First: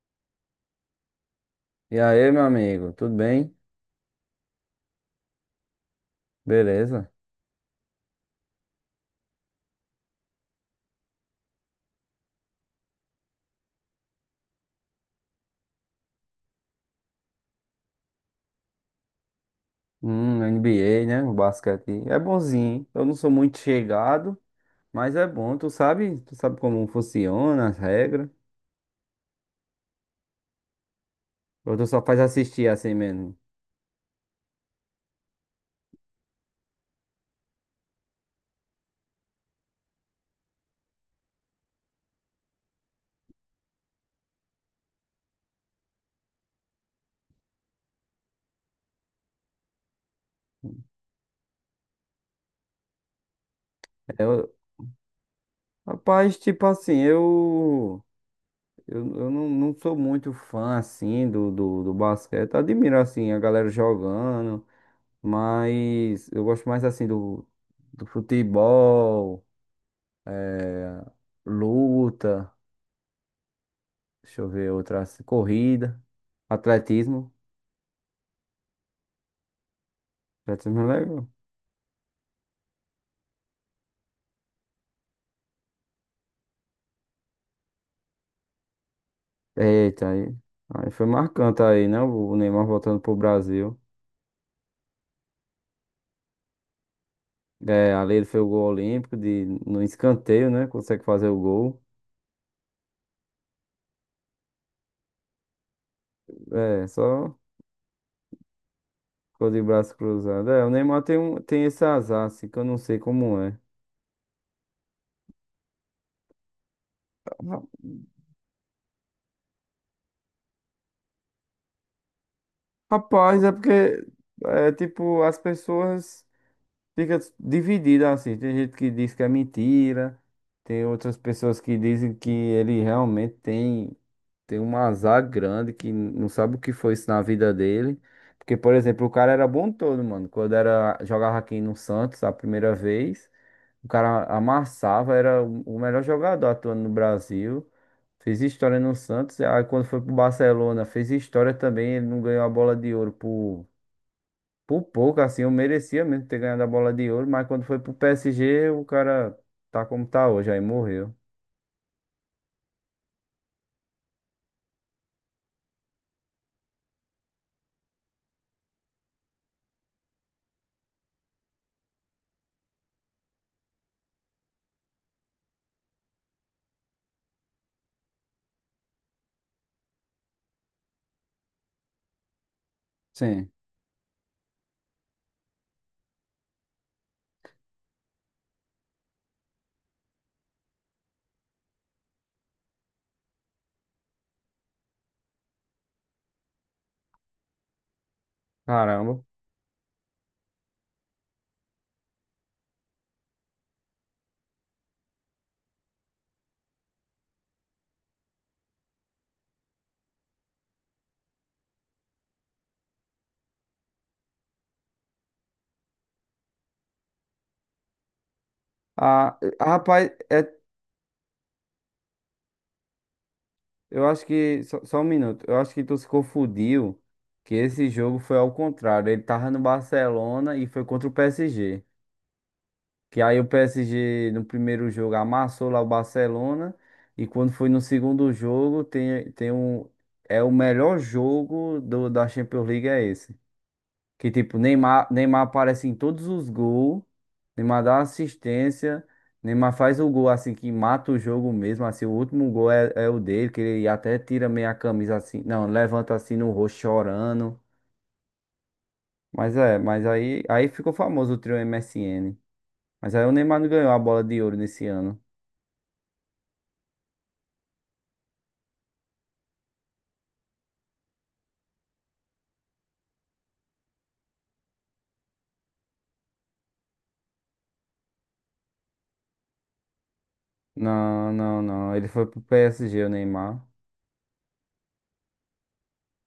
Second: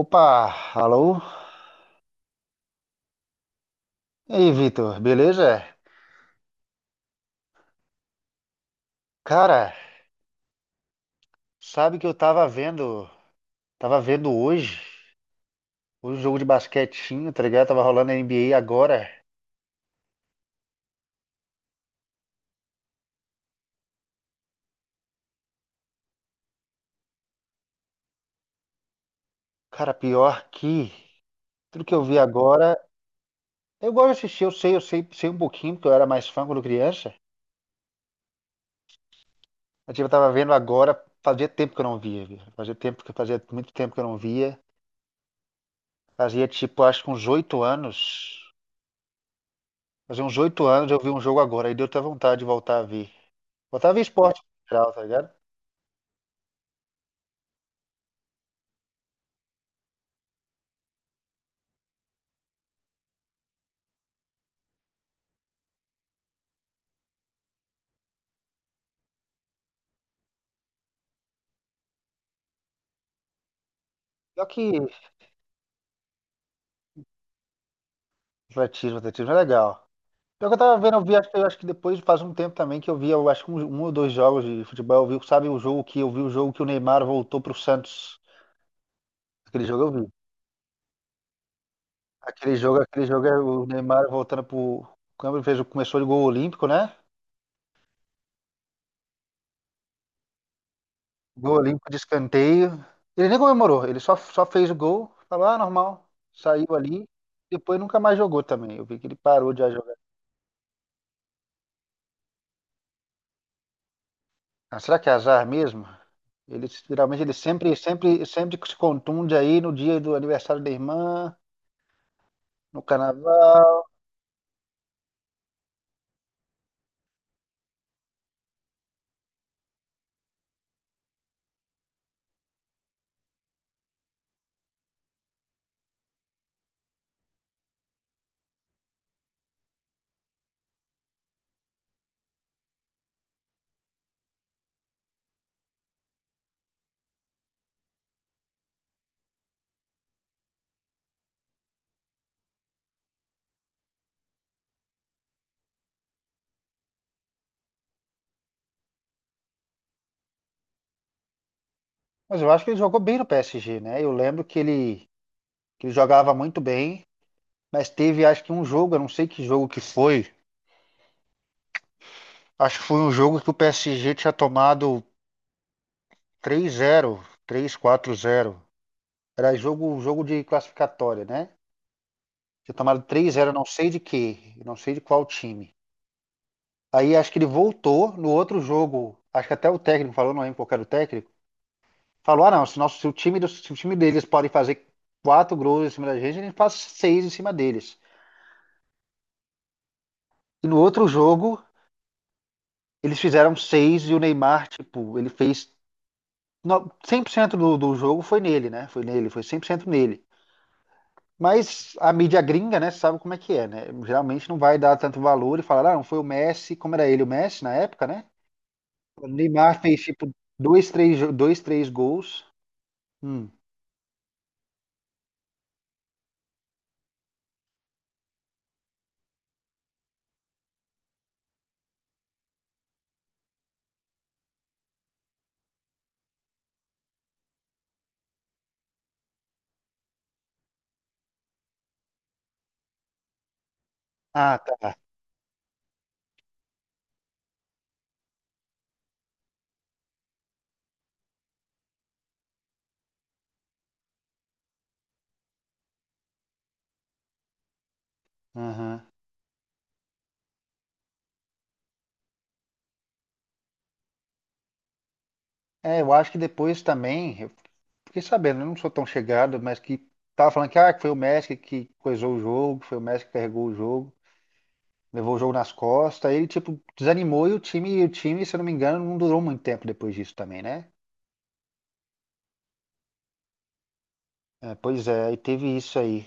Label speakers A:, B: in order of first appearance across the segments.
A: Opa, alô?
B: E aí, meu amigo, tudo bem?
A: E aí, Vitor, beleza?
B: Beleza?
A: Cara, sabe que eu tava vendo, tava vendo hoje, hoje o jogo de basquetinho, tá ligado? Tava rolando a NBA agora.
B: NBA, né? O basquete é bonzinho, hein? Eu não sou muito chegado, mas é bom. Tu sabe como funciona as regras?
A: Cara, pior que
B: Ou
A: tudo
B: tu
A: que
B: só
A: eu vi
B: faz assistir
A: agora,
B: assim mesmo?
A: eu gosto de assistir, eu sei, sei um pouquinho, porque eu era mais fã quando criança. Mas, tipo, eu tava vendo agora, fazia tempo que eu não via, viu? Fazia tempo que fazia muito tempo que eu não via. Fazia tipo, acho que uns oito anos. Fazia uns oito anos eu vi um jogo agora, aí deu até vontade de voltar a ver. Voltar a ver esporte
B: Eu,
A: em geral, tá ligado?
B: rapaz, tipo assim, eu não sou muito fã assim do basquete. Admiro assim a galera jogando, mas eu gosto mais assim do futebol, luta. Deixa
A: Pior
B: eu ver
A: que
B: outra assim. Corrida. Atletismo.
A: atletismo, atletismo é legal. Pior que eu tava
B: Atletismo
A: vendo,
B: é
A: eu vi,
B: legal.
A: acho que, eu acho que depois faz um tempo também que eu vi, eu acho que um ou dois jogos de futebol, eu vi, sabe, o jogo que o Neymar voltou pro Santos. Aquele jogo eu
B: Eita,
A: vi.
B: aí. Aí foi marcante aí, né? O Neymar voltando
A: Aquele
B: pro
A: jogo é o
B: Brasil.
A: Neymar voltando pro câmbio, fez, começou de gol olímpico, né?
B: É, ali ele fez o gol olímpico de, no escanteio, né? Consegue fazer o
A: Gol
B: gol.
A: olímpico de escanteio. Ele nem comemorou, só fez o gol, falou, ah, normal. Saiu
B: É,
A: ali,
B: só
A: depois nunca mais jogou também. Eu vi que ele
B: ficou
A: parou de
B: de
A: jogar.
B: braço cruzado. É, o Neymar tem, tem esse azar, assim, que eu não sei como é.
A: Ah, será que é azar mesmo? Ele, geralmente ele
B: Ra-
A: sempre se contunde aí no dia do aniversário da irmã, no
B: Rapaz, é
A: carnaval.
B: porque, é, tipo, as pessoas ficam divididas, assim. Tem gente que diz que é mentira. Tem outras pessoas que dizem que ele realmente tem. Tem um azar grande que não sabe o que foi isso na vida dele. Porque, por exemplo, o cara era bom todo, mano. Quando era, jogava aqui no Santos a primeira vez, o cara amassava, era o melhor jogador atuando no Brasil. Fez história no Santos. Aí quando foi pro Barcelona, fez história também. Ele não ganhou a bola de ouro por pouco, assim. Eu merecia mesmo ter ganhado a bola de ouro. Mas quando foi pro PSG, o cara tá como tá hoje, aí morreu.
A: Mas eu acho que ele jogou bem no PSG, né? Eu lembro que ele jogava muito bem, mas teve acho que um jogo, eu não sei que jogo que foi. Acho que foi um jogo que o PSG tinha tomado três zero, três quatro zero. Era jogo, jogo de classificatória, né? Tinha tomado três zero
B: Sim.
A: não sei de quê, não sei de qual time. Aí acho que ele voltou no outro jogo. Acho que até o técnico falou, não lembro qual era o técnico. Falou, ah, não, se, nosso, se, se o time deles pode fazer quatro gols em cima da gente, a gente faz seis em cima deles.
B: Caramba.
A: E no outro jogo, eles fizeram seis e o Neymar, tipo, ele fez. Cem por cento do jogo foi nele, né? Foi nele, foi 100% nele. Mas a mídia gringa, né, sabe como é que é, né? Geralmente não vai dar tanto valor e falar, ah, não foi o Messi, como era ele, o Messi na época, né? O
B: Ah,
A: Neymar fez,
B: rapaz,
A: tipo,
B: é.
A: dois, três gols. Hum.
B: Eu acho que. Só um minuto. Eu acho que tu se confundiu que esse jogo foi ao contrário. Ele tava no Barcelona e foi contra o PSG. Que aí o PSG no primeiro jogo amassou lá o Barcelona. E quando foi no segundo jogo, tem um. É o melhor jogo da Champions League, é esse. Que
A: Ah,
B: tipo,
A: tá.
B: Neymar aparece em todos os gols, Neymar dá assistência, Neymar faz o gol assim que mata o jogo mesmo, assim, o último gol é o dele, que ele até tira meio a camisa assim, não, levanta assim no rosto chorando.
A: Aham.
B: Mas é, aí ficou famoso o trio MSN. Mas aí o Neymar não ganhou a bola de ouro nesse ano.
A: É, eu acho que depois também fiquei sabendo, eu não sou tão chegado, mas que tava falando que, ah, que foi o Messi que coisou o jogo, foi o Messi que carregou o jogo, levou o jogo nas costas, aí ele tipo desanimou e o time, se eu não me engano, não durou muito tempo depois disso também, né?
B: Não, não, não. Ele foi pro PSG, o Neymar.
A: É, pois é, aí teve isso aí.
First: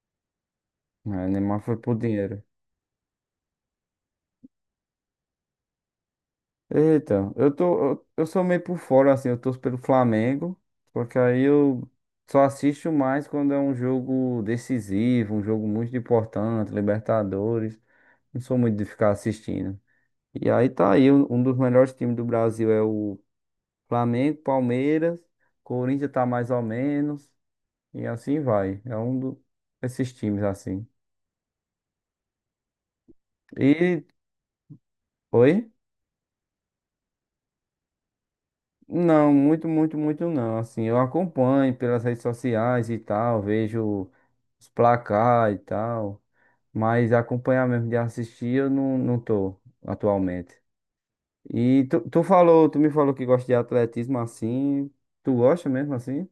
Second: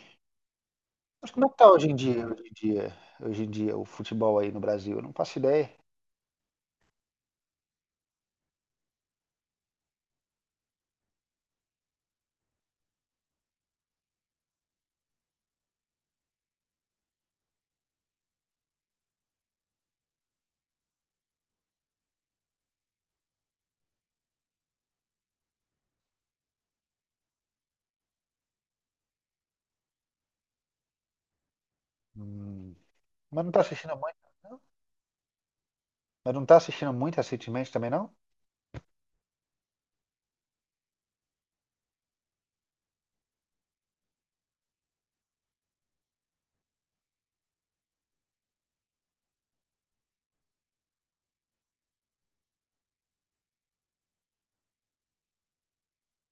B: É, o
A: Mas como é que
B: Neymar
A: tá
B: foi
A: hoje em
B: pro
A: dia,
B: dinheiro.
A: hoje em dia o futebol aí no Brasil? Eu não faço ideia.
B: Eita, eu sou meio por fora, assim, eu torço pelo Flamengo, porque aí eu só assisto mais quando é um jogo decisivo, um jogo muito importante, Libertadores, não sou muito de ficar assistindo. E aí tá aí, um dos melhores times do Brasil é o Flamengo, Palmeiras, Corinthians tá mais ou menos, e assim vai, é um desses times, assim.
A: Hum, mas não tá assistindo
B: E,
A: muito, não?
B: oi?
A: Mas não tá assistindo muito recentemente também, não?
B: Não, muito, muito, muito não. Assim, eu acompanho pelas redes sociais e tal, vejo os placar e tal, mas acompanhar mesmo de assistir eu não tô atualmente. E tu me falou que gosta de atletismo assim, tu gosta mesmo assim?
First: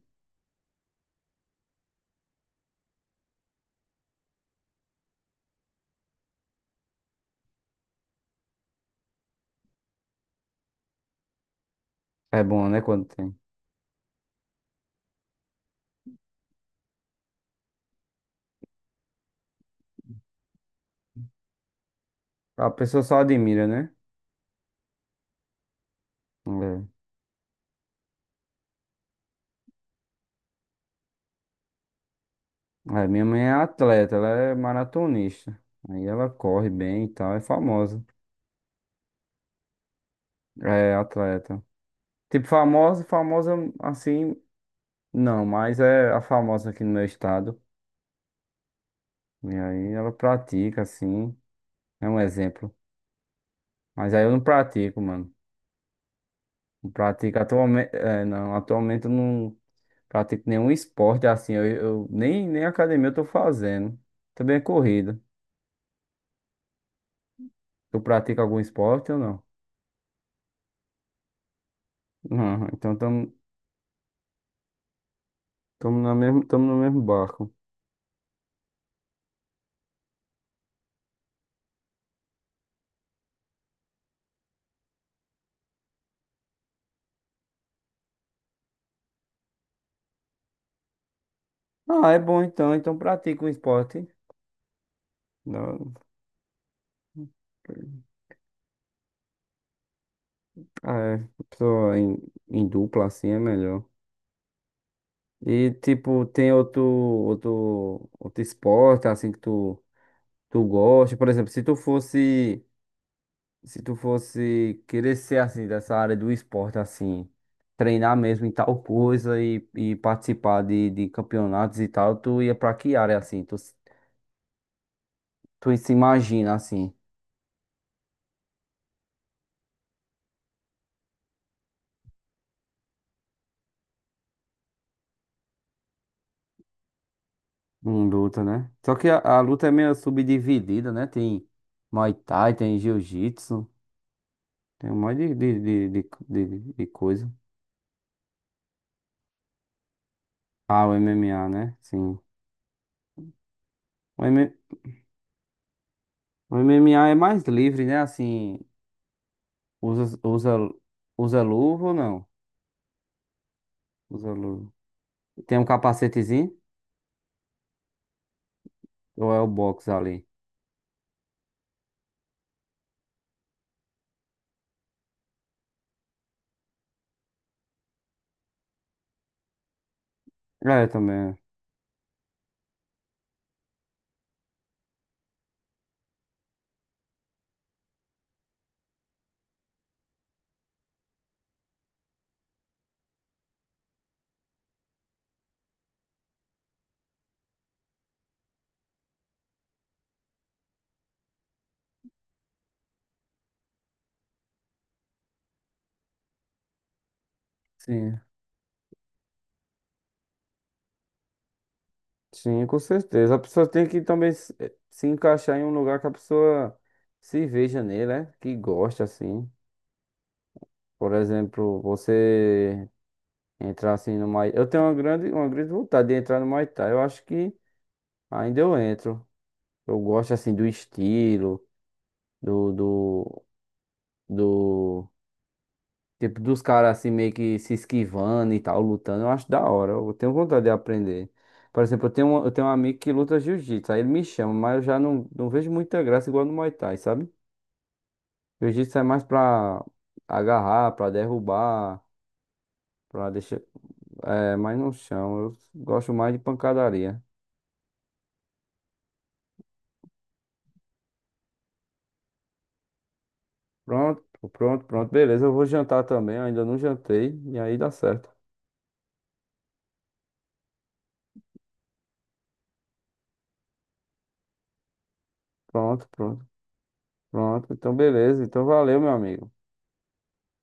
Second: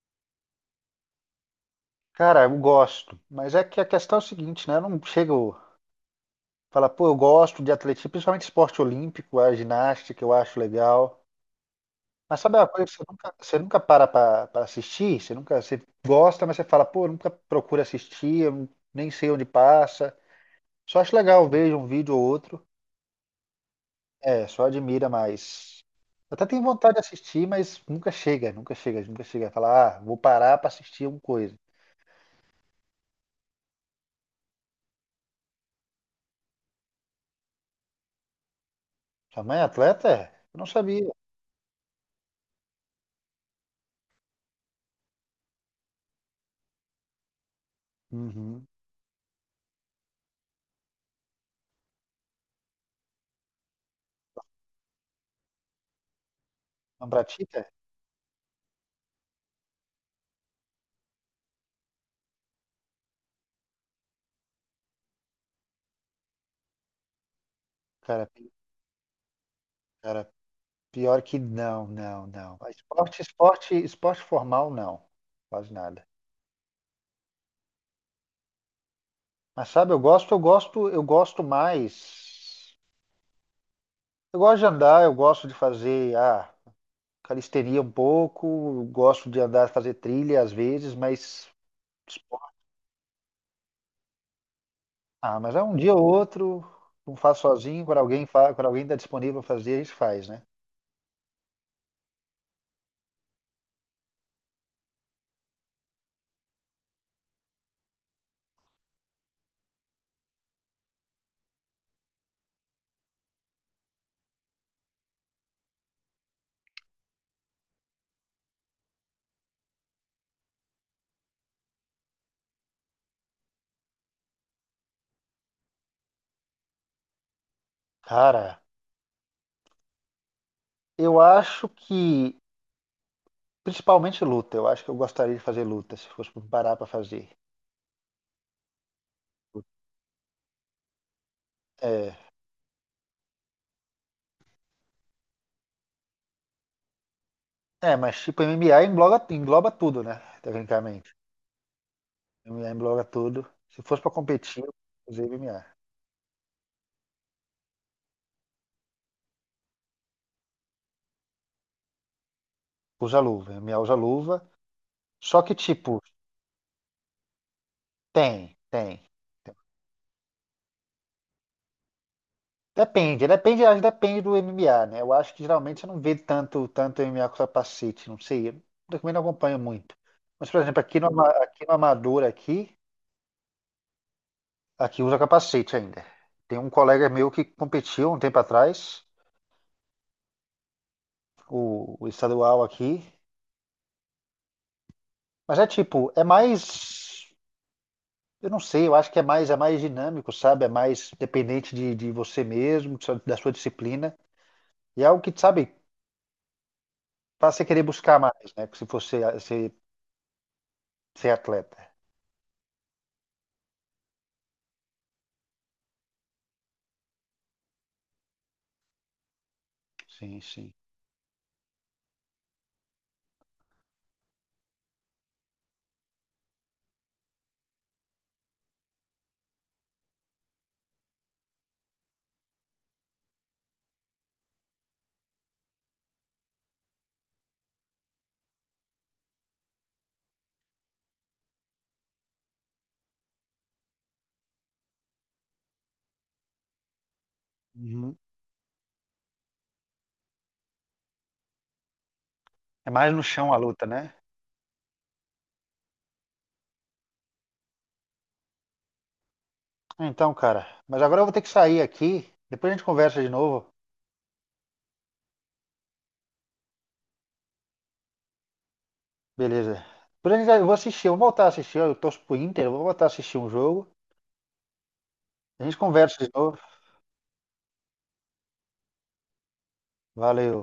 A: Cara, eu gosto, mas é que a questão é o seguinte, né? Eu não chego. Fala, pô, eu gosto de atletismo, principalmente esporte olímpico, a ginástica, eu acho legal. Mas
B: É
A: sabe uma
B: bom, né,
A: coisa que
B: quando tem.
A: você nunca para pra assistir? Você nunca, você gosta, mas você fala, pô, eu nunca procura assistir, eu nem sei onde passa. Só acho legal, vejo um vídeo ou outro.
B: A pessoa só admira, né?
A: É, só admira, mas. Até tenho
B: É.
A: vontade de assistir, mas nunca chega. Falar, ah, vou parar pra assistir uma coisa.
B: É, minha mãe é atleta, ela é maratonista. Aí ela corre bem e tal, é famosa.
A: Sua mãe é atleta? É? Eu não
B: É
A: sabia.
B: atleta. Tipo, famosa assim. Não, mas é a famosa aqui no meu estado.
A: Uhum.
B: E aí ela pratica, assim. É um exemplo. Mas aí eu não pratico, mano. Não
A: Não
B: pratico
A: pratica?
B: atualmente. É, não, atualmente eu não pratico nenhum esporte assim. Nem academia eu tô fazendo. Também é corrida. Tu
A: Cara,
B: pratica algum esporte ou não?
A: pior que não.
B: Não,
A: Ah,
B: então estamos
A: Esporte formal, não. Quase nada.
B: tamo no mesmo barco.
A: Mas sabe, eu gosto mais. Eu gosto de andar, eu gosto de fazer, ah, calistenia um pouco, eu gosto de andar, fazer trilha às vezes, mas
B: Ah, é bom
A: esporte-
B: então. Então pratica um esporte.
A: ah, mas é um
B: Não,
A: dia ou outro, não faço sozinho, quando alguém está disponível para fazer, a gente faz, né?
B: ah, é, pessoa em dupla assim é melhor. E tipo, tem outro esporte assim que tu, tu gosta. Por exemplo, se tu fosse querer ser assim dessa área do esporte assim, treinar mesmo em tal coisa e participar de campeonatos e tal, tu ia pra que área assim? Tu se imagina assim,
A: Cara, eu acho que principalmente luta, eu acho que eu gostaria de fazer luta, se fosse parar para fazer.
B: em luta, né? Só que a luta é meio subdividida, né? Tem Muay
A: É,
B: Thai, tem Jiu-Jitsu, tem um monte de, de coisa.
A: Mas tipo, MMA engloba, engloba tudo, né?
B: Ah, o
A: Tecnicamente.
B: MMA, né? Sim.
A: MMA engloba tudo. Se fosse pra
B: O M-
A: competir, eu usei MMA.
B: o MMA é mais livre, né? Assim, usa, usa, usa luva ou não?
A: Usa luva. MMA usa
B: Usa
A: luva.
B: luva.
A: Só que,
B: Tem um
A: tipo,
B: capacetezinho?
A: tem, tem.
B: Ou é o box ali?
A: Depende, depende, acho que depende do MMA, né? Eu acho que geralmente você não vê tanto MMA com capacete, não sei. Eu também não acompanho muito. Mas, por exemplo,
B: É, também, é.
A: aqui no Amador, aqui, aqui usa capacete ainda. Tem um colega meu que competiu um tempo atrás, o estadual aqui. Mas é tipo, é mais. Eu não sei, eu acho que é mais dinâmico, sabe? É mais dependente de você mesmo, da sua disciplina. E é algo que, sabe, faz você querer buscar
B: Sim.
A: mais, né? Se você ser, ser atleta.
B: Sim, com certeza. A pessoa tem que também se se encaixar em um lugar que a pessoa se veja nele, né? Que gosta, assim.
A: Sim, sim.
B: Por exemplo, você entrar assim no Muay... Eu tenho uma uma grande vontade de entrar no Muay Thai. Eu acho que ainda eu entro. Eu gosto, assim, do estilo, do... do tipo dos caras assim meio que se esquivando e tal, lutando, eu acho da hora. Eu tenho vontade de aprender. Por exemplo, eu tenho um amigo que luta jiu-jitsu, aí ele me chama, mas eu já não vejo muita graça igual no Muay Thai, sabe?
A: Uhum.
B: Jiu-jitsu é mais pra agarrar, pra derrubar,
A: É mais no
B: pra
A: chão a
B: deixar.
A: luta, né?
B: É, mas no chão, eu gosto mais de pancadaria.
A: Então, cara, mas agora eu vou ter que sair aqui. Depois a gente conversa de novo.
B: Pronto, pronto, beleza. Eu vou jantar também, eu ainda não jantei, e aí dá certo.
A: Beleza. Depois a gente, eu vou assistir, eu vou voltar a assistir. Eu torço pro Inter, eu vou voltar a assistir um jogo. A gente
B: Pronto,
A: conversa de
B: pronto,
A: novo.
B: pronto. Então, beleza. Então, valeu, meu amigo.
A: Valeu.